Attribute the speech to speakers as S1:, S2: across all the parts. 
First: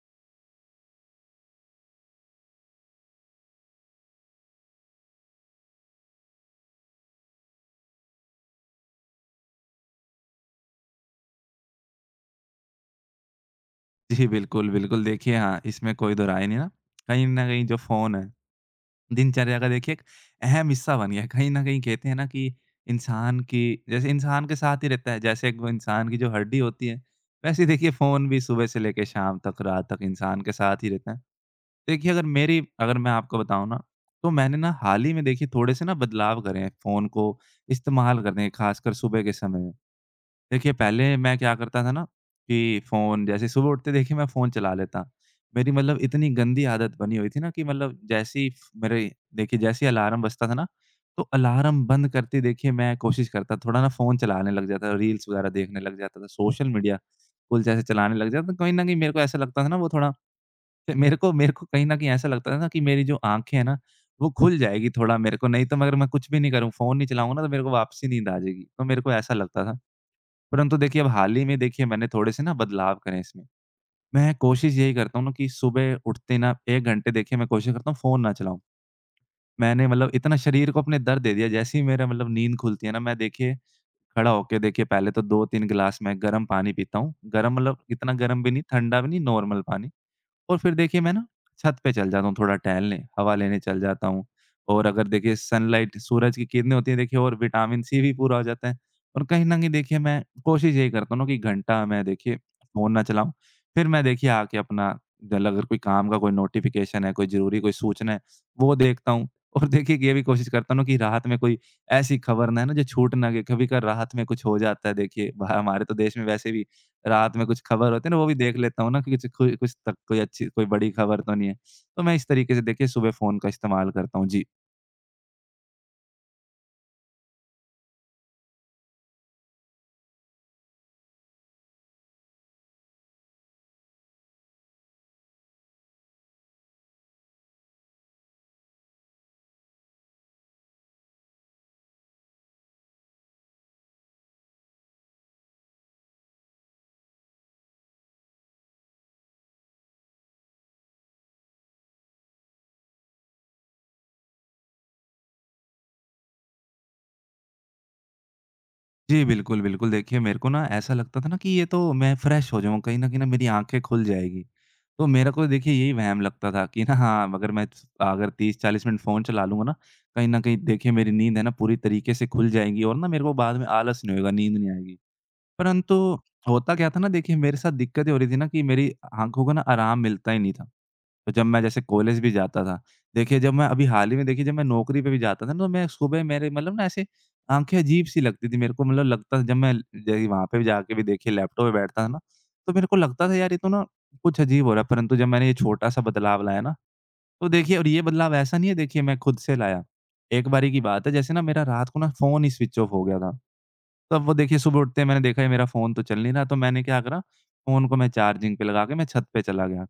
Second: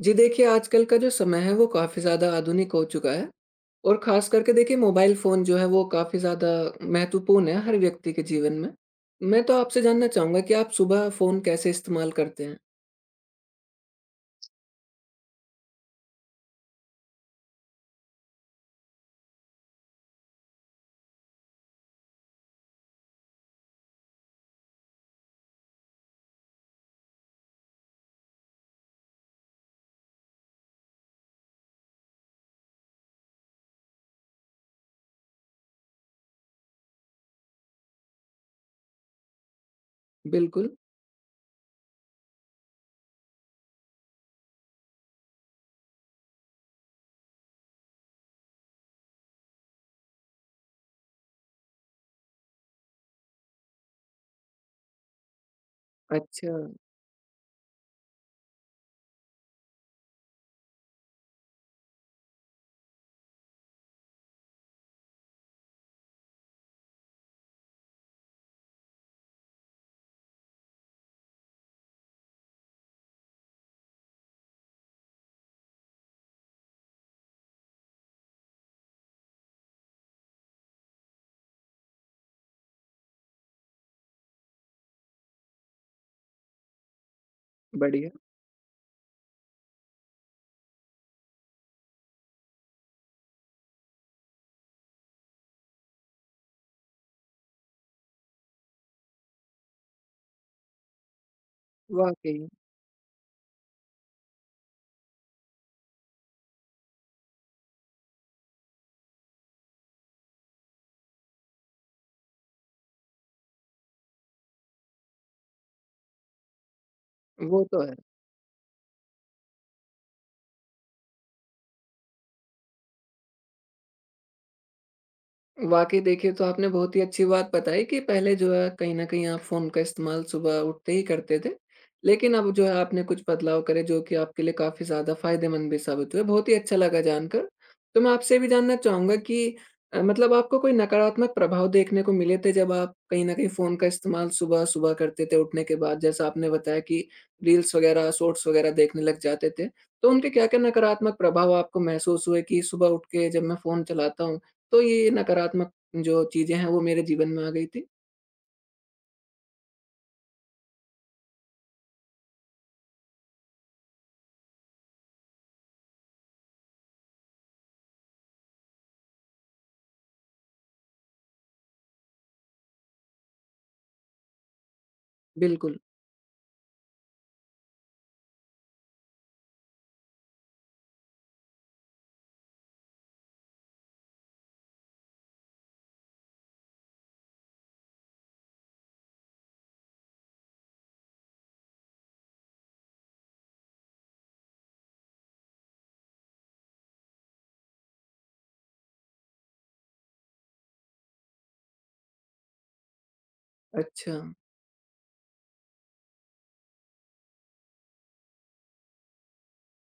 S1: जी देखिए, आजकल का जो समय है वो काफ़ी ज़्यादा आधुनिक हो चुका है और ख़ास करके देखिए मोबाइल फ़ोन जो है वो काफ़ी ज़्यादा महत्वपूर्ण है हर व्यक्ति के जीवन में। मैं तो आपसे जानना चाहूँगा कि आप सुबह फ़ोन कैसे इस्तेमाल करते हैं?
S2: जी, बिल्कुल, बिल्कुल। देखिए, हाँ, इसमें कोई दो राय नहीं ना। कहीं न कहीं जो फ़ोन है, दिनचर्या का देखिए एक अहम हिस्सा बन गया है। कहीं न कहीं कहते हैं ना कि इंसान की जैसे इंसान के साथ ही रहता है, जैसे एक वो इंसान की जो हड्डी होती है, वैसे ही देखिए फ़ोन भी सुबह से लेके शाम तक, रात तक इंसान के साथ ही रहता है। देखिए, अगर मैं आपको बताऊँ ना, तो मैंने ना हाल ही में देखिए थोड़े-से ना बदलाव करे हैं फ़ोन को इस्तेमाल करने के, खासकर सुबह के समय।
S1: बिल्कुल।
S2: देखिए, पहले मैं क्या करता था ना कि फ़ोन जैसे सुबह उठते देखिए मैं फ़ोन चला लेता। मेरी मतलब इतनी गंदी आदत बनी हुई थी ना कि मतलब जैसे ही फ मेरे देखिए जैसे ही अलार्म बजता था ना, तो अलार्म बंद करते ही देखिए मैं कोशिश करता थोड़ा ना फ़ोन चलाने लग जाता था, रील्स वगैरह देखने लग जाता था,
S1: अच्छा,
S2: सोशल मीडिया कुल जैसे चलाने लग जाता था। कहीं न कहीं मेरे को ऐसा लगता था ना वो थोड़ा फिर मेरे को कहीं न कहीं ऐसा लगता था ना कि मेरी जो आँखें हैं ना, वो खुल जाएगी थोड़ा मेरे को, नहीं तो मगर मैं कुछ भी नहीं करूँ, फ़ोन नहीं चलाऊँगा ना तो मेरे को वापसी नींद आ जाएगी। तो मेरे को ऐसा लगता था। परंतु देखिए, अब हाल ही में देखिए मैंने थोड़े-से ना बदलाव करे हैं इसमें। मैं कोशिश यही करता हूँ ना कि सुबह उठते ना 1 घंटे देखिए मैं कोशिश करता हूँ फ़ोन ना चलाऊँ। मैंने मतलब इतना शरीर को अपने दर दे दिया, जैसे ही मेरा मतलब नींद खुलती है ना, मैं देखिए खड़ा होके देखिए पहले तो 2-3 गिलास मैं गर्म पानी पीता हूँ। गर्म मतलब
S1: बढ़िया।
S2: इतना गर्म भी नहीं, ठंडा भी नहीं, नॉर्मल पानी। और फिर देखिए मैं ना छत पे चल जाता हूँ थोड़ा टहलने, हवा लेने चल जाता हूँ, और अगर देखिए सनलाइट सूरज की किरणें होती हैं देखिए, और विटामिन सी भी पूरा हो जाता है। और कहीं न कहीं देखिए मैं कोशिश यही करता हूँ ना कि घंटा मैं देखिए
S1: वाक़ई,
S2: फ़ोन ना चलाऊँ। फिर मैं देखिए आके अपना जल अगर कोई काम का कोई नोटिफ़िकेशन है, कोई ज़रूरी कोई सूचना है, वो देखता हूँ। और देखिए ये भी कोशिश करता हूँ ना कि रात में कोई ऐसी खबर ना है ना जो छूट ना गई, कभी-कभार रात में कुछ हो जाता है देखिए, बाह हमारे तो देश में वैसे भी रात में कुछ
S1: वो तो
S2: खबर
S1: है।
S2: होती है ना, वो भी देख लेता हूँ ना कि कुछ कोई कुछ तक कोई अच्छी कोई बड़ी खबर तो नहीं है। तो मैं इस तरीके से देखिए सुबह फ़ोन का इस्तेमाल करता हूँ। जी।
S1: वाक़ई देखिए, तो आपने बहुत ही अच्छी बात बताई कि पहले जो है कहीं न कहीं आप फ़ोन का इस्तेमाल सुबह उठते ही करते थे। लेकिन अब जो है आपने कुछ बदलाव करे जो कि आपके लिए काफ़ी ज़्यादा फ़ायदेमंद भी साबित हुए, बहुत ही अच्छा लगा जानकर। तो मैं आपसे ये भी जानना चाहूँगा कि मतलब आपको कोई नकारात्मक प्रभाव देखने को मिले थे जब आप कहीं न कहीं फ़ोन का इस्तेमाल सुबह-सुबह करते थे उठने के बाद? जैसा आपने बताया कि रील्स वग़ैरह, शॉर्ट्स वग़ैरह देखने लग जाते थे। तो उनके क्या-क्या नकारात्मक प्रभाव आपको महसूस हुए कि सुबह उठ के जब मैं फ़ोन चलाता हूँ तो ये नकारात्मक जो चीज़ें हैं वो मेरे जीवन में आ गई थी।
S2: जी, बिल्कुल, बिल्कुल। देखिए मेरे को ना ऐसा लगता था ना कि ये तो मैं फ्रेश हो जाऊँ, कहीं न कहीं ना मेरी आँखें खुल जाएगी। तो मेरे को देखिए यही वहम लगता था कि ना हाँ, अगर 30-40 मिनट फ़ोन चला लूँगा ना, कहीं न कहीं देखिए मेरी नींद है ना पूरी तरीके से खुल जाएगी और ना मेरे को बाद में आलस नहीं होएगा, नींद नहीं आएगी।
S1: बिल्कुल।
S2: परंतु होता क्या था ना देखिए, मेरे साथ दिक्कत ये हो रही थी ना कि मेरी आँखों को ना आराम मिलता ही नहीं था। तो जब मैं जैसे कॉलेज भी जाता था, देखिए जब मैं अभी हाल ही में देखिए जब मैं नौकरी पे भी जाता था ना, तो मैं सुबह मेरे मतलब ना ऐसे आँखें अजीब-सी लगती थी मेरे को, मतलब लगता था जब मैं ज वहाँ पे भी जाके भी देखिए लैपटॉप पे बैठता था ना, तो मेरे को लगता था यार ये तो ना कुछ अजीब हो रहा है। परंतु जब मैंने ये छोटा-सा बदलाव लाया ना, तो देखिए, और ये बदलाव ऐसा नहीं है देखिए मैं खुद से लाया। एक बारी की बात है, जैसे ना मेरा रात को ना फ़ोन ही स्विच ऑफ हो गया था।
S1: अच्छा।
S2: तब वो देखिए सुबह उठते ही मैंने देखा ये मेरा फ़ोन तो चल नहीं रहा, तो मैंने क्या करा, फ़ोन को मैं चार्जिंग पे लगा के मैं छत पे चला गया।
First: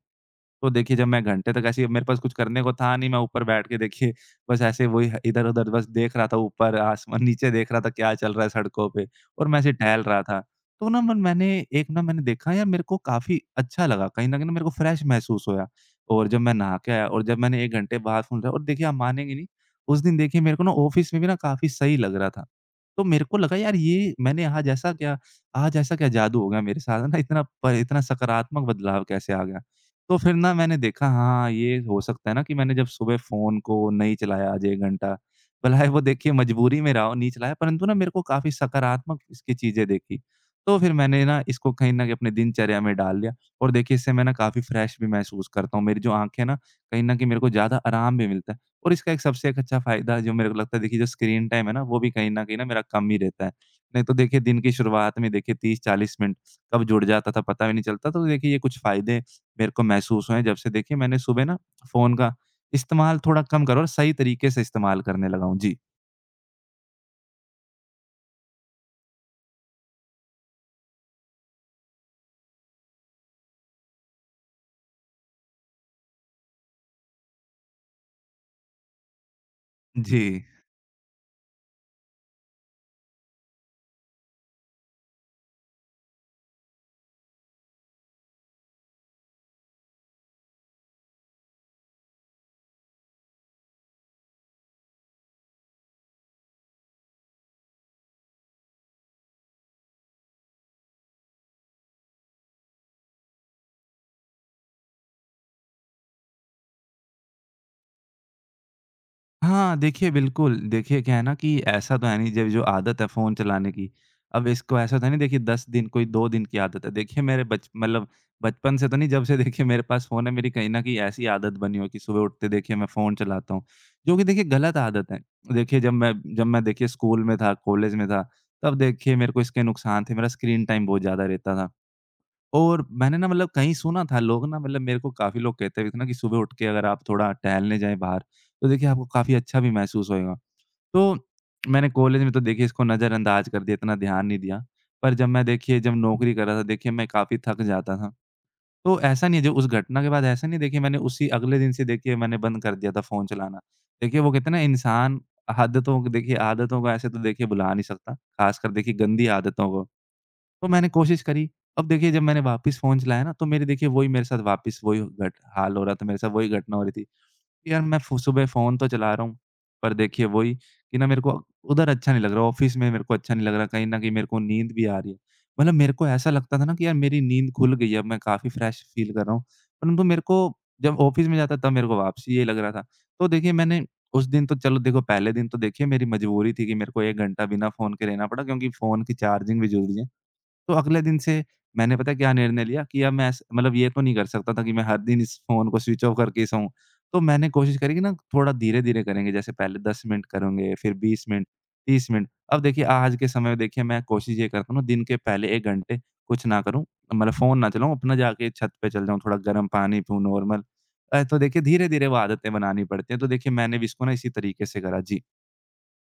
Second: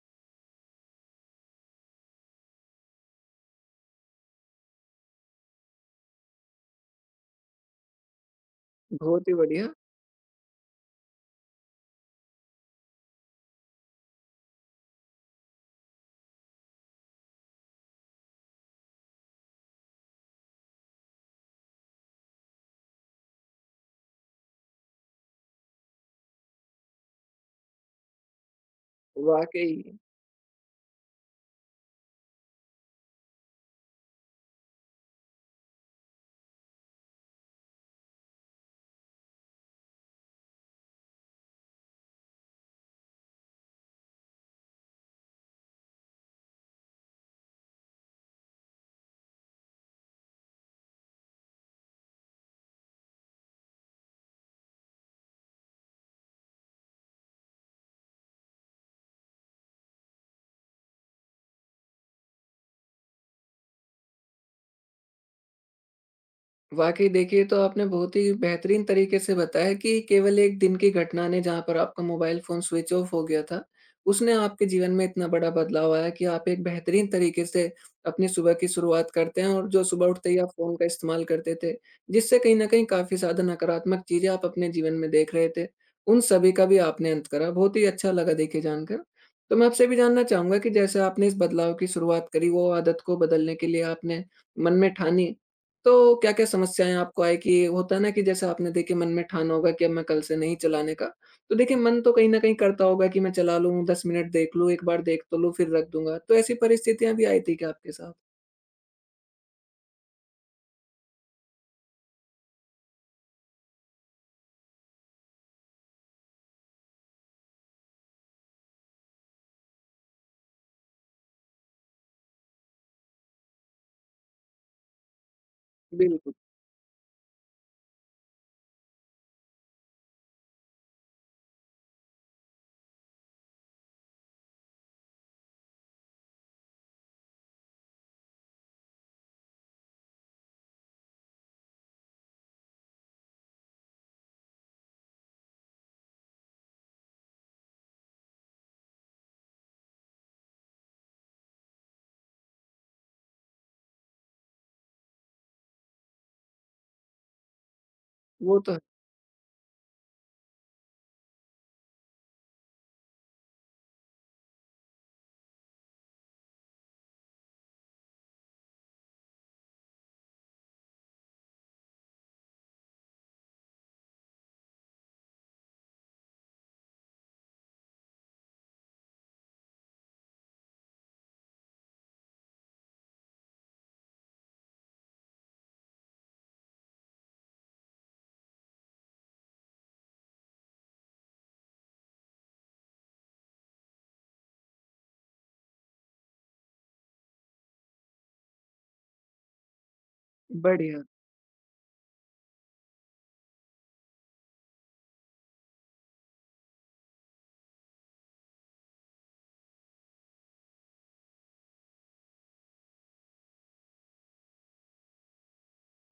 S2: तो देखिए जब मैं घंटे तक ऐसे ही, मेरे पास कुछ करने को था नहीं, मैं ऊपर बैठ के देखिए बस ऐसे वही ह इधर-उधर बस देख रहा था, ऊपर आसमान, नीचे देख रहा था क्या चल रहा है सड़कों पे,
S1: बहुत ही
S2: और मैं
S1: बढ़िया।
S2: ऐसे टहल रहा था। तो ना मन मैंने एक ना मैंने देखा यार, मेरे को काफ़ी अच्छा लगा, कहीं न कहीं ना मेरे को फ्रेश महसूस होया। और जब मैं नहा के आया और जब मैंने 1 घंटे बाद फ़ोन चलाया, और देखिए आप मानेंगे नहीं, उस दिन देखिए मेरे को ना ऑफ़िस में भी ना काफ़ी सही लग रहा था। तो मेरे को लगा यार ये मैंने आज ऐसा क्या जादू हो गया मेरे साथ ना, इतना सकारात्मक बदलाव कैसे आ गया?
S1: वाक़ई।
S2: तो फिर ना मैंने देखा, हाँ, ये हो सकता है ना कि मैंने जब सुबह फ़ोन को नहीं चलाया आज 1 घंटा, भला वो देखिए मजबूरी में रहा हो नहीं चलाया, परंतु ना मेरे को काफ़ी सकारात्मक इसकी चीज़ें देखी। तो फिर मैंने ना इसको कहीं न कहीं अपनी दिनचर्या में डाल लिया, और देखिए इससे मैं ना काफ़ी फ्रेश भी महसूस करता हूँ। मेरी जो आँखें हैं ना, कहीं न कहीं मेरे को ज़्यादा आराम भी मिलता है। और इसका एक अच्छा फ़ायदा जो मेरे को लगता है देखिए, जो स्क्रीन टाइम है ना, वो भी कहीं न मेरा कम ही रहता है। नहीं तो देखिए दिन की शुरुआत में देखिए 30-40 मिनट कब जुड़ जाता था पता भी नहीं चलता। तो देखिए ये कुछ फ़ायदे मेरे को महसूस हुए हैं जब से देखिए मैंने सुबह ना फ़ोन का इस्तेमाल थोड़ा कम करा और सही तरीके से इस्तेमाल करने लगा हूँ। जी।
S1: वाक़ई देखिए, तो आपने बहुत ही बेहतरीन तरीके से बताया कि केवल 1 दिन की घटना ने, जहाँ पर आपका मोबाइल फ़ोन स्विच ऑफ हो गया था, उसने आपके जीवन में इतना बड़ा बदलाव आया कि आप एक बेहतरीन तरीके से अपनी सुबह की शुरुआत करते हैं। और जो सुबह
S2: जी।
S1: उठते ही आप फ़ोन का इस्तेमाल करते थे, जिससे कहीं न कहीं काफ़ी ज़्यादा नकारात्मक चीज़ें आप अपने जीवन में देख रहे थे, उन सभी का भी आपने अंत करा। बहुत ही अच्छा लगा देखिए जानकर। तो मैं आपसे भी जानना चाहूँगा कि जैसे आपने इस बदलाव की शुरुआत करी, वो आदत को बदलने के लिए आपने मन में ठानी, तो क्या-क्या समस्याएँ आपको आई? कि होता है ना, कि जैसे आपने देखिए मन में ठाना होगा कि अब मैं कल से नहीं चलाने का। तो देखिए मन तो कहीं न कहीं करता होगा कि मैं चला लूँ, 10 मिनट देख लूँ, एक बार देख तो लूँ, फिर रख दूँगा। तो ऐसी परिस्थितियाँ भी आई थी क्या आपके साथ?
S2: हाँ, देखिए बिल्कुल, देखिए क्या है ना कि ऐसा तो है नहीं, जब जो आदत है फ़ोन चलाने की, अब इसको ऐसा तो है नहीं देखिए 10 दिन कोई 2 दिन की आदत है। देखिए मेरे बच मतलब बचपन से तो नहीं, जब से देखिए मेरे पास फ़ोन है, मेरी कहीं न कहीं ऐसी आदत बनी हो कि सुबह उठते देखिए मैं फ़ोन चलाता हूँ, जो कि देखिए गलत आदत है। देखिए जब मैं
S1: बिल्कुल।
S2: जब मैं देखिए स्कूल में था, कॉलेज में था, तब देखिए मेरे को इसके नुकसान थे, मेरा स्क्रीन टाइम बहुत ज़्यादा रहता था। और मैंने ना मतलब कहीं सुना था, लोग ना मतलब मेरे को काफ़ी लोग कहते भी थे ना कि सुबह उठ के अगर आप थोड़ा टहलने जाएँ बाहर, तो देखिए आपको काफ़ी अच्छा भी महसूस होएगा। तो मैंने कॉलेज में तो देखिए इसको नज़रअंदाज कर दिया, इतना ध्यान नहीं दिया। पर जब मैं देखिए जब नौकरी कर रहा था देखिए, मैं काफ़ी थक जाता था। तो ऐसा नहीं है जो उस घटना के बाद ऐसा नहीं, देखिए मैंने उसी अगले दिन से देखिए मैंने बंद कर दिया था फ़ोन चलाना। देखिए वो कहते हैं ना, इंसान आदतों को देखिए आदतों को ऐसे तो देखिए भुला नहीं सकता,
S1: वो
S2: ख़ासकर
S1: तो है।
S2: देखिए गंदी आदतों को। तो मैंने कोशिश करी। अब देखिए जब मैंने वापस फ़ोन चलाया ना, तो मेरे देखिए वही मेरे साथ वापस वही घट हाल हो रहा था, मेरे साथ वही घटना हो रही थी। यार मैं फ़ु सुबह फ़ोन तो चला रहा हूँ, पर देखिए वही कि ना मेरे को उधर अच्छा नहीं लग रहा, ऑफ़िस में मेरे को अच्छा नहीं लग रहा, कहीं न कहीं मेरे को नींद भी आ रही है। मतलब मेरे को ऐसा लगता था ना कि यार मेरी नींद खुल गई है, अब मैं काफ़ी फ्रेश फ़ील कर रहा हूँ। परंतु मेरे को जब ऑफ़िस में जाता तब मेरे को वापसी यही लग रहा था। तो देखिए मैंने उस दिन तो चलो देखो, पहले दिन तो देखिए मेरी मजबूरी थी कि मेरे को 1 घंटा बिना फ़ोन के रहना पड़ा, क्योंकि फ़ोन की चार्जिंग भी ज़रूरी है। तो अगले दिन से मैंने पता है क्या निर्णय लिया, कि अब मैं ऐस मतलब ये तो नहीं कर सकता था कि मैं हर दिन इस फ़ोन को स्विच ऑफ करके ही सोऊँ। तो मैंने कोशिश करी कि ना थोड़ा धीरे-धीरे करेंगे, जैसे पहले 10 मिनट करेंगे, फिर
S1: बढ़िया।
S2: 20 मिनट, 30 मिनट। अब देखिए आज के समय में देखिए मैं कोशिश ये करता हूँ ना दिन के पहले 1 घंटे कुछ ना करूँ, मतलब फ़ोन ना चलाऊँ, अपना जाके छत पे चल जाऊँ, थोड़ा गर्म पानी पीऊँ नॉर्मल। तो देखिए धीरे-धीरे वो आदतें बनानी पड़ती हैं। तो देखिए मैंने भी इसको ना इसी तरीके से करा। जी।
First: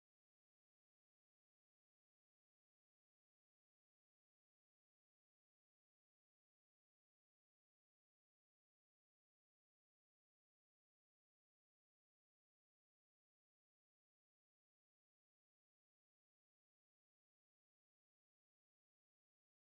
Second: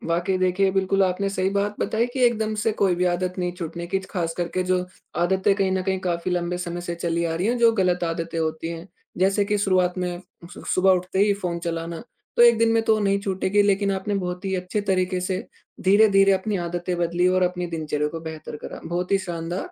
S1: वाक़ई देखिए, बिल्कुल आपने सही बात बताई कि एकदम से कोई भी आदत नहीं छूटने की, ख़ास करके जो आदतें कहीं न कहीं काफ़ी लंबे समय से चली आ रही हैं, जो गलत आदतें होती हैं। जैसे कि शुरुआत में सु सुबह उठते ही फ़ोन चलाना, तो एक दिन में तो नहीं छूटेगी। लेकिन आपने बहुत ही अच्छे तरीके से धीरे-धीरे अपनी आदतें बदली और अपनी दिनचर्या को बेहतर करा। बहुत ही शानदार!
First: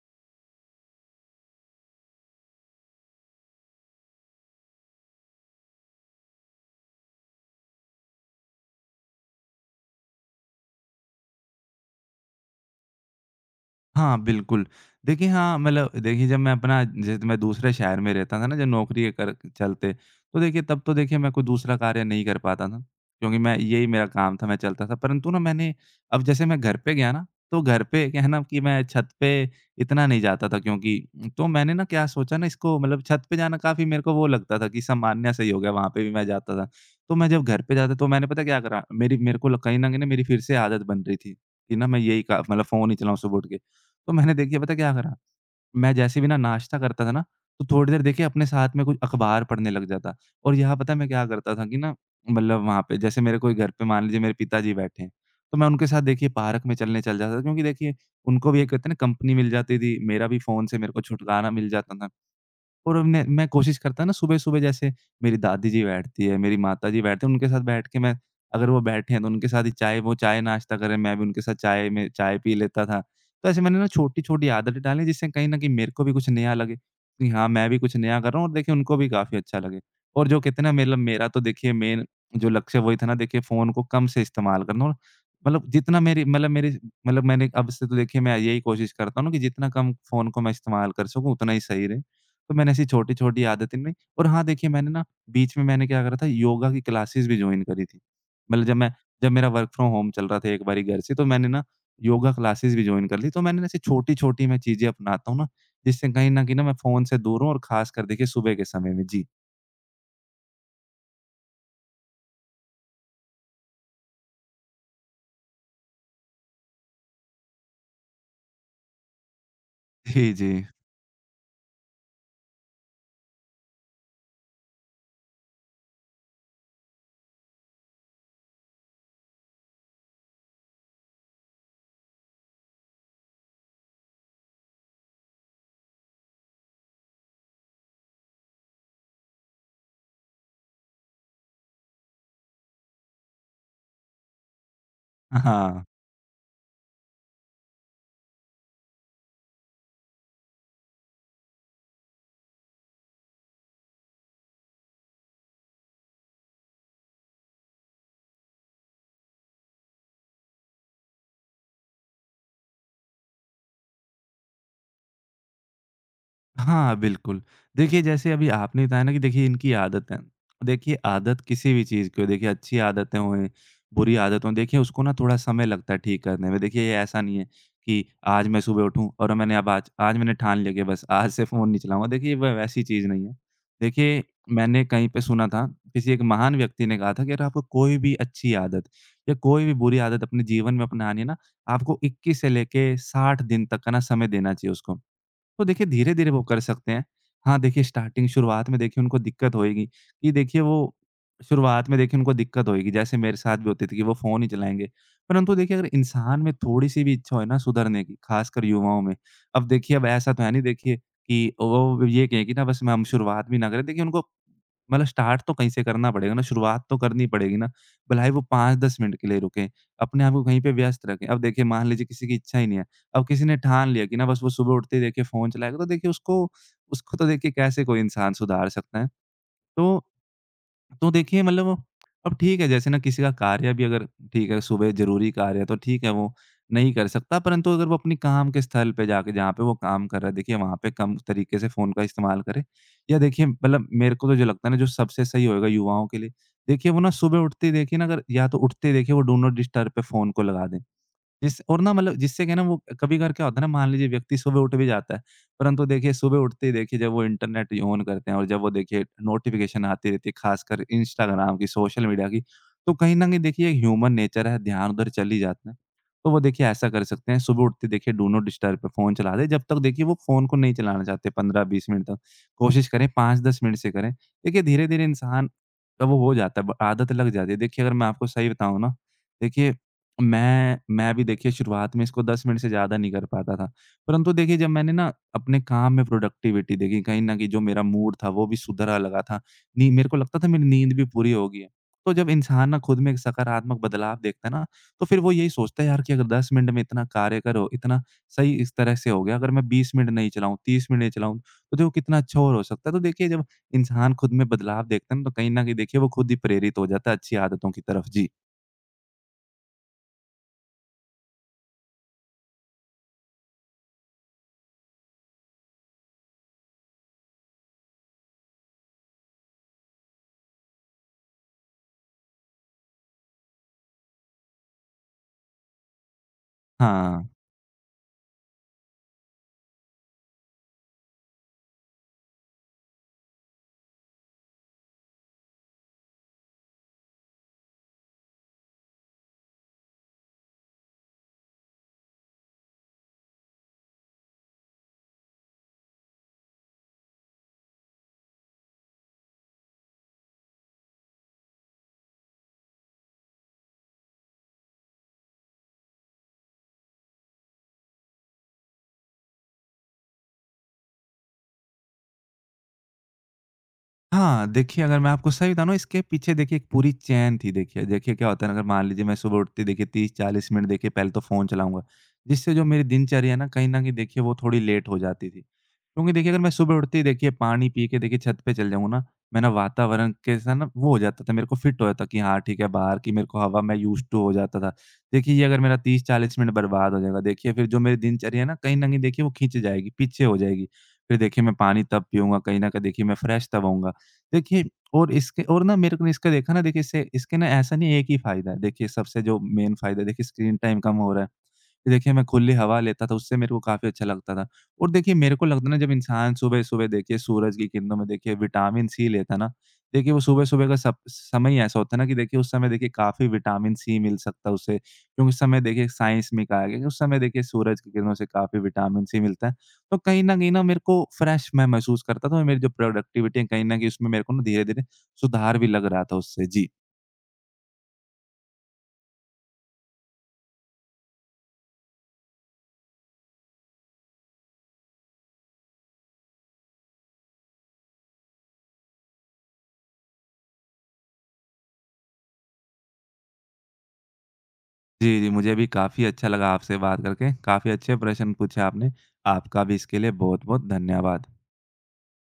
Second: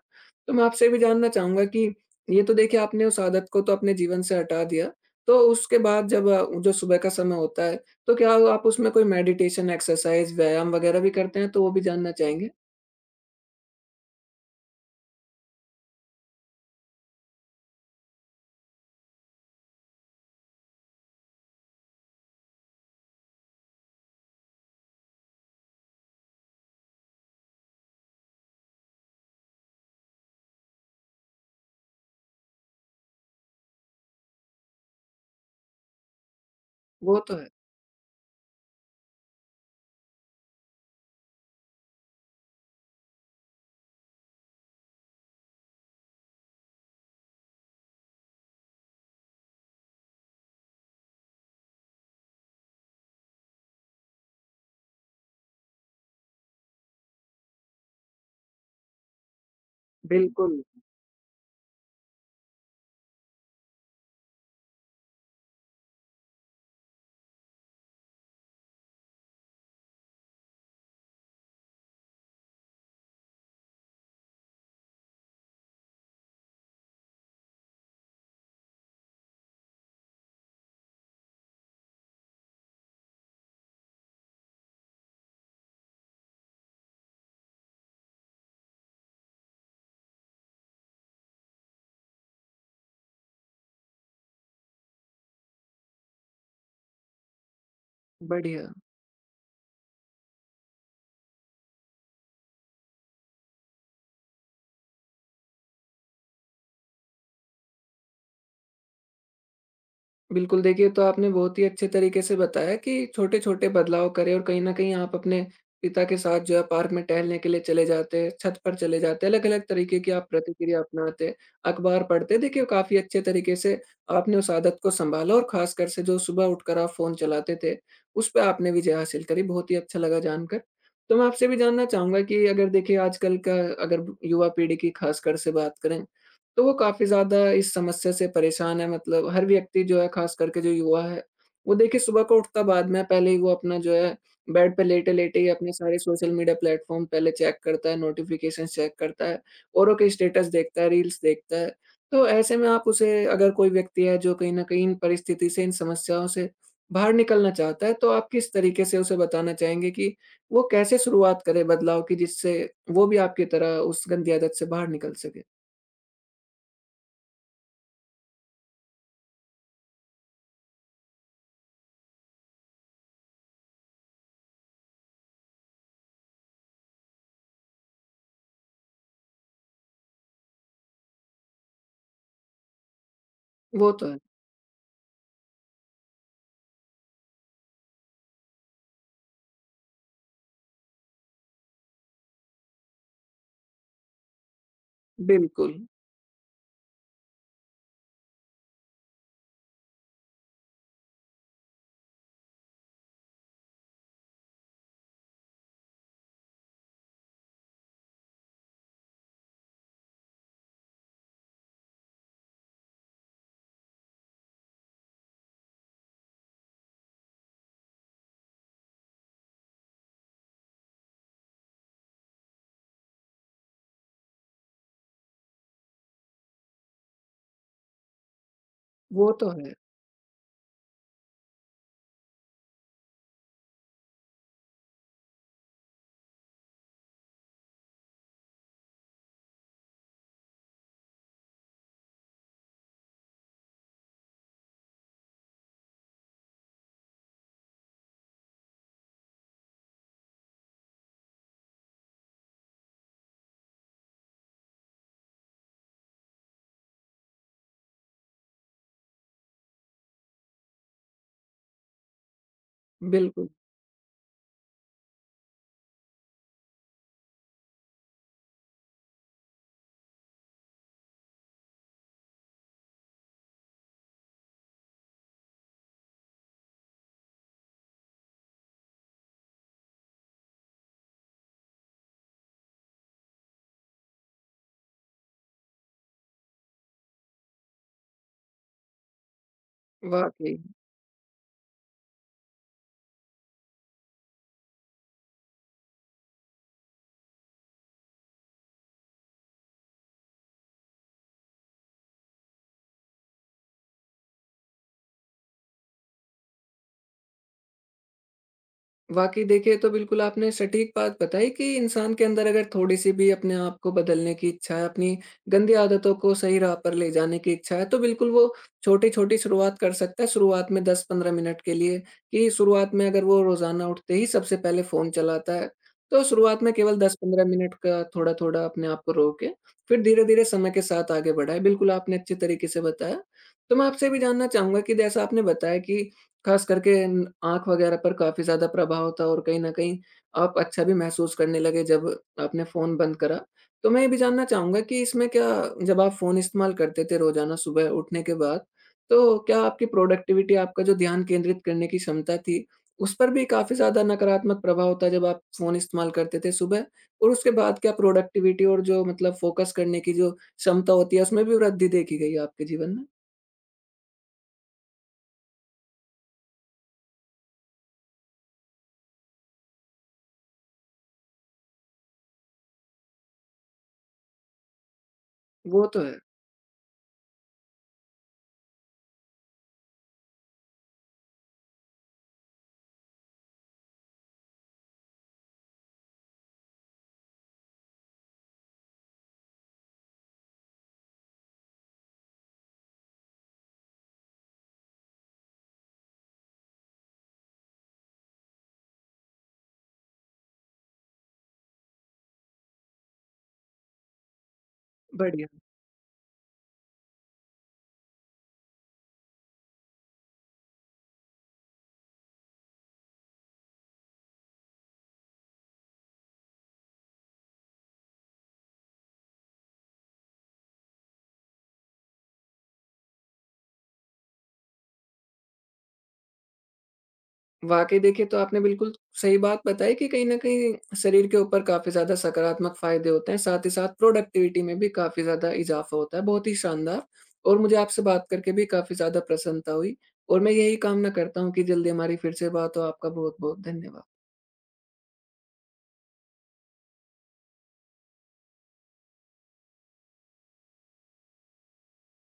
S1: तो मैं आपसे भी जानना चाहूँगा कि ये तो देखिए आपने उस आदत को तो अपने जीवन से हटा दिया, तो उसके बाद जब जो सुबह का समय होता है, तो क्या आप उसमें कोई मेडिटेशन, एक्सरसाइज़, व्यायाम वगैरह भी करते हैं? तो वो भी जानना चाहेंगे।
S2: हाँ, बिल्कुल। देखिए हाँ, मतलब देखिए जब मैं अपना जैसे मैं दूसरे शहर में रहता था ना, जब नौकरी के कर चलते, तो देखिए तब तो देखिए मैं कोई दूसरा कार्य नहीं कर पाता था, क्योंकि मैं, यही मेरा काम था, मैं चलता था। परंतु ना मैंने अब जैसे मैं घर पे गया ना, तो घर पे क्या है ना कि मैं छत पे इतना नहीं जाता था क्योंकि तो मैंने ना क्या सोचा ना इसको मतलब छत पे जाना काफ़ी मेरे को वो लगता था कि सामान्य सा ही हो गया, वहाँ पे भी मैं जाता था। तो
S1: वो
S2: मैं
S1: तो
S2: जब
S1: है।
S2: घर पे जाता तो मैंने पता क्या करा, मेरी मेरे को ल कहीं न कहीं ना मेरी फिर से आदत बन रही थी, कि ना मैं यही का मतलब फ़ोन ही चलाऊँ सुबह उठ के। तो मैंने देखिए पता क्या करा, मैं जैसे भी ना नाश्ता करता था ना, तो थोड़ी देर देखिए अपने साथ में कोई अखबार पढ़ने लग जाता। और यहाँ पता है मैं क्या करता था कि ना मतलब वहाँ पे जैसे मेरे कोई घर पे मान लीजिए मेरे पिताजी बैठे हैं, तो मैं उनके साथ देखिए पार्क में चलने चल जाता था, क्योंकि देखिए उनको भी एक कहते हैं ना कंपनी मिल जाती थी, मेरा भी
S1: बिल्कुल।
S2: फ़ोन से मेरे को छुटकारा मिल जाता था। और मैं कोशिश करता ना सुबह-सुबह जैसे मेरी दादी जी बैठती है, मेरी माता जी बैठते हैं, उनके साथ बैठ के मैं, अगर वो बैठे हैं तो उनके साथ ही चाय-नाश्ता करें, मैं भी उनके साथ चाय पी लेता था। तो ऐसे मैंने ना छोटी-छोटी आदतें डाली, जिससे कहीं न कहीं मेरे को भी कुछ नया लगे कि हाँ, मैं भी कुछ नया कर रहा हूँ, और देखिए उनको भी काफ़ी अच्छा लगे। और जो कहते हैं ना मतलब मेरा तो देखिए मेन जो लक्ष्य वही था ना, देखिए फ़ोन को कम से इस्तेमाल करना, और मतलब जितना मेरी मतलब मैंने अब से तो देखिए मैं यही कोशिश करता हूँ ना कि जितना कम फ़ोन को मैं इस्तेमाल कर सकूँ, उतना ही सही रहे। तो मैंने ऐसी छोटी-छोटी आदतें नहीं, और हाँ, देखिए मैंने ना बीच में मैंने क्या करा था, योगा की क्लासेस भी जॉइन करी थी। मतलब
S1: बढ़िया।
S2: जब मेरा वर्क फ्रॉम होम चल रहा था एक बारी घर से, तो मैंने ना योगा क्लासेस भी जॉइन कर ली। तो मैंने ना ऐसी छोटी-छोटी मैं चीज़ें अपनाता हूँ ना, जिससे कहीं न कहीं ना मैं फ़ोन से दूर हूँ, और ख़ासकर देखिए सुबह के समय में। जी।
S1: बिल्कुल, देखिए तो आपने बहुत ही अच्छे तरीके से बताया कि छोटे-छोटे बदलाव करें। और कहीं न कहीं आप अपने पिता के साथ जो है पार्क में टहलने के लिए चले जाते हैं, छत पर चले जाते हैं, अलग-अलग तरीके की आप
S2: जी, जी।
S1: प्रतिक्रिया अपनाते, अखबार पढ़ते। देखिए काफ़ी अच्छे तरीके से आपने उस आदत को सँभाला और ख़ासकर से जो सुबह उठकर आप फ़ोन चलाते थे, उस पे आपने विजय हासिल करी। बहुत ही अच्छा लगा जानकर। तो मैं आपसे भी जानना चाहूँगा कि अगर देखिए आजकल का, अगर युवा पीढ़ी की ख़ासकर से बात करें, तो वो काफ़ी ज़्यादा इस समस्या से परेशान है। मतलब हर व्यक्ति जो है ख़ास करके जो युवा है, वो देखिए सुबह को उठता बाद में है, पहले ही वो अपना जो है बेड पे लेटे-लेटे ही अपने
S2: हाँ।
S1: सारे सोशल मीडिया प्लेटफ़ॉर्म पहले चेक करता है, नोटिफ़िकेशंस चेक करता है, औरों के स्टेटस देखता है, रील्स देखता है। तो ऐसे में आप उसे, अगर कोई व्यक्ति है जो कहीं न कहीं इन परिस्थिति से, इन समस्याओं से बाहर निकलना चाहता है, तो आप किस तरीके से उसे बताना चाहेंगे कि वो कैसे शुरुआत करे बदलाव की, जिससे वो भी आपकी तरह उस गंदी आदत से बाहर निकल सके?
S2: हाँ, बिल्कुल। देखिए, जैसे अभी आपने बताया ना कि देखिए इनकी आदत है। देखिए, आदत किसी भी चीज़ की हो, देखिए अच्छी आदतें हों, बुरी आदत हों, देखिए उसको ना थोड़ा समय लगता है ठीक करने में। देखिए, ये ऐसा नहीं है कि आज मैं सुबह उठूँ और मैंने अब आज आज मैंने ठान लिया कि बस आज से फ़ोन नहीं चलाऊँगा। देखिए, वह वैसी चीज़ नहीं है।
S1: वो तो है।
S2: देखिए, मैंने कहीं पे सुना था, किसी एक महान व्यक्ति ने कहा था कि अगर आपको कोई भी अच्छी आदत या कोई भी बुरी आदत अपने जीवन में अपनानी है ना, आपको 21 से लेके 60 दिन तक का ना समय देना चाहिए उसको। तो
S1: बिल्कुल,
S2: देखिए धीरे-धीरे वो कर सकते हैं। हाँ, देखिए स्टार्टिंग शुरुआत में देखिए उनको दिक्कत होएगी कि देखिए वो शुरुआत में देखिए उनको दिक्कत होएगी, जैसे मेरे साथ भी होती थी कि वो फ़ोन ही चलाएँगे। परंतु देखिए अगर इंसान में थोड़ी-सी भी इच्छा हो ना सुधरने की, ख़ासकर युवाओं में, अब देखिए अब ऐसा तो है नहीं देखिए कि वो ये कहें कि ना बस मैं हम शुरुआत भी ना करें। देखिए उनको मतलब स्टार्ट तो कहीं से करना पड़ेगा ना, शुरुआत तो करनी पड़ेगी ना। भले ही वो 5-10 मिनट के लिए रुकें, अपने आप को कहीं पे व्यस्त रखें। अब देखिए मान लीजिए किसी की इच्छा ही नहीं है, अब किसी ने ठान लिया कि ना बस वो सुबह उठते ही देखिए फ़ोन चलाएगा, तो देखिए उसको उसको तो देखिए कैसे कोई इंसान सुधार सकता है।
S1: वो तो है।
S2: तो तो देखिए मतलब अब ठीक है जैसे ना किसी का कार्य भी अगर ठीक है, सुबह ज़रूरी कार्य है तो ठीक है वो नहीं कर सकता, परंतु अगर वो अपने काम के स्थल पे जाके, जहाँ पे वो काम कर रहा है, देखिए वहाँ पे कम तरीके से फ़ोन का इस्तेमाल करे। या देखिए मतलब मेरे को तो जो लगता है ना, जो सबसे सही होएगा युवाओं के लिए, देखिए वो ना सुबह उठते ही देखिए ना, अगर या तो उठते ही देखिए वो डू नॉट डिस्टर्ब पे फ़ोन को लगा दें। जिससे क्या है ना, वो कभी-कभार क्या होता है ना, मान लीजिए व्यक्ति सुबह उठ भी जाता है, परंतु देखिए सुबह उठते ही देखिए जब वो इंटरनेट ऑन करते हैं, और जब वो देखिए नोटिफ़िकेशन आती रहती है खासकर इंस्टाग्राम की, सोशल मीडिया की, तो कहीं न कहीं
S1: बिल्कुल।
S2: देखिए एक ह्यूमन नेचर है, ध्यान उधर चल ही जाता है। तो वो देखिए ऐसा कर सकते हैं, सुबह उठते देखिए डू नॉट डिस्टर्ब पे फ़ोन चला दें, जब तक देखिए वो फ़ोन को नहीं चलाना चाहते 15-20 मिनट तक। कोशिश करें 5-10 मिनट से करें। देखिए धीरे-धीरे इंसान का वो हो जाता है, ब आदत लग जाती है। देखिए अगर मैं आपको सही बताऊँ ना, देखिए मैं भी देखिए शुरुआत में इसको 10 मिनट से ज़्यादा नहीं कर पाता था। परंतु देखिए जब मैंने ना अपने काम में प्रोडक्टिविटी देखी, कहीं न कहीं जो मेरा मूड था वो भी सुधरा लगा था। नी मेरे को लगता था
S1: वाक़ई।
S2: मेरी नींद भी पूरी हो गई है। तो जब इंसान ना खुद में एक सकारात्मक बदलाव देखता है ना, तो फिर वो यही सोचता है यार, कि अगर 10 मिनट में इतना कार्य करो, इतना सही इस तरह से हो गया, अगर मैं 20 मिनट नहीं चलाऊँ, 30 मिनट नहीं चलाऊँ, तो देखो कितना अच्छा और हो सकता है। तो देखिए जब इंसान खुद में बदलाव देखता है ना, तो कहीं न कहीं देखिए वो खुद ही प्रेरित हो जाता है अच्छी आदतों की तरफ। जी।
S1: वाक़ई देखिए, ये तो बिल्कुल आपने सटीक बात बताई कि इंसान के अंदर अगर थोड़ी-सी भी अपने आप को बदलने की इच्छा है, अपनी गंदी आदतों को सही राह पर ले जाने की इच्छा है, तो बिल्कुल वो छोटी-छोटी शुरुआत कर सकता है, शुरुआत में 10-15 मिनट के लिए। कि शुरुआत में अगर वो रोज़ाना उठते ही सबसे पहले फ़ोन चलाता है, तो शुरुआत में केवल
S2: हाँ।
S1: 10-15 मिनट का थोड़ा-थोड़ा अपने आप को रोक के, फिर धीरे-धीरे समय के साथ आगे बढ़ाएँ। बिल्कुल आपने अच्छे तरीके से बताया। तो मैं आपसे ये भी जानना चाहूँगा कि जैसा आपने बताया कि खास करके न आँख वग़ैरह पर काफ़ी ज़्यादा प्रभाव था, और कहीं न कहीं आप अच्छा भी महसूस करने लगे जब आपने फ़ोन बंद करा। तो मैं ये भी जानना चाहूँगा कि इसमें क्या, जब आप फ़ोन इस्तेमाल करते थे रोज़ाना सुबह उठने के बाद, तो क्या आपकी प्रोडक्टिविटी, आपका जो ध्यान केंद्रित करने की क्षमता थी, उस पर भी काफ़ी ज़्यादा नकारात्मक प्रभाव था जब आप फ़ोन इस्तेमाल करते थे सुबह? और उसके बाद क्या प्रोडक्टिविटी और जो मतलब फ़ोकस करने की जो क्षमता होती है, उसमें भी वृद्धि देखी गई आपके जीवन में?
S2: हाँ, देखिए अगर मैं आपको सही बताऊँ ना, इसके पीछे देखिए एक पूरी चेन थी देखिए। देखिए क्या होता है ना, अगर मान लीजिए मैं सुबह उठते ही देखिए 30-40 मिनट देखिए पहले तो फ़ोन चलाऊँगा, जिससे जो मेरी दिनचर्या है ना कहीं न कहीं देखिए वो थोड़ी लेट हो जाती थी।
S1: वो तो
S2: क्योंकि
S1: है।
S2: देखिए अगर मैं सुबह उठते ही देखिए पानी पी के देखिए छत पे चल जाऊँगा ना, मैं ना वातावरण के साथ ना वो हो जाता था, मेरे को फिट हो जाता कि हाँ ठीक है, बाहर की मेरे को हवा मैं यूज़्ड टू हो जाता था। देखिए ये अगर मेरा 30-40 मिनट बर्बाद हो जाएगा, देखिए फिर जो मेरी दिनचर्या है ना कहीं न कहीं देखिए वो खींच जाएगी, पीछे हो जाएगी। फिर देखिए मैं पानी तब पीऊँगा, कहीं न कहीं देखिए मैं फ्रेश तब होऊँगा। देखिए, और इसके और ना मेरे को ना इसका देखा ना, देखिए इससे इसके ना ऐसा नहीं है एक ही फायदा है। देखिए सबसे जो मेन फायदा है, देखिए स्क्रीन टाइम कम हो रहा है। देखिए, मैं खुली हवा लेता था, उससे मेरे को काफ़ी अच्छा लगता था। और देखिए, मेरे को
S1: बढ़िया।
S2: लगता है ना जब इंसान सुबह-सुबह देखिए सूरज की किरणों में देखिए विटामिन सी लेता है ना, देखिए वो सुबह-सुबह का सप समय ही ऐसा होता है ना कि देखिए उस समय देखिए काफ़ी विटामिन सी मिल सकता है उसे, क्योंकि उस समय देखिए साइंस में कहा गया कि उस समय देखिए सूरज की किरणों से काफ़ी विटामिन सी मिलता है। तो कहीं न कहीं ना मेरे को फ्रेश मैं महसूस करता था, और मेरी जो प्रोडक्टिविटी है कहीं न कहीं उसमें मेरे को ना धीरे-धीरे सुधार भी लग रहा था उससे। जी।
S1: वाक़ई देखिए, तो आपने बिल्कुल सही बात बताई कि कहीं न कहीं शरीर के ऊपर काफ़ी ज़्यादा सकारात्मक फ़ायदे होते हैं, साथ ही साथ प्रोडक्टिविटी में भी काफ़ी ज़्यादा इज़ाफ़ा होता है। बहुत ही शानदार! और मुझे आपसे बात करके भी काफ़ी ज़्यादा प्रसन्नता हुई, और मैं यही कामना करता हूँ कि जल्दी हमारी फिर से बात हो। आपका बहुत-बहुत धन्यवाद।
S2: जी, जी, मुझे भी काफ़ी अच्छा लगा आपसे बात करके। काफ़ी अच्छे प्रश्न पूछे आपने। आपका भी इसके लिए बहुत-बहुत धन्यवाद।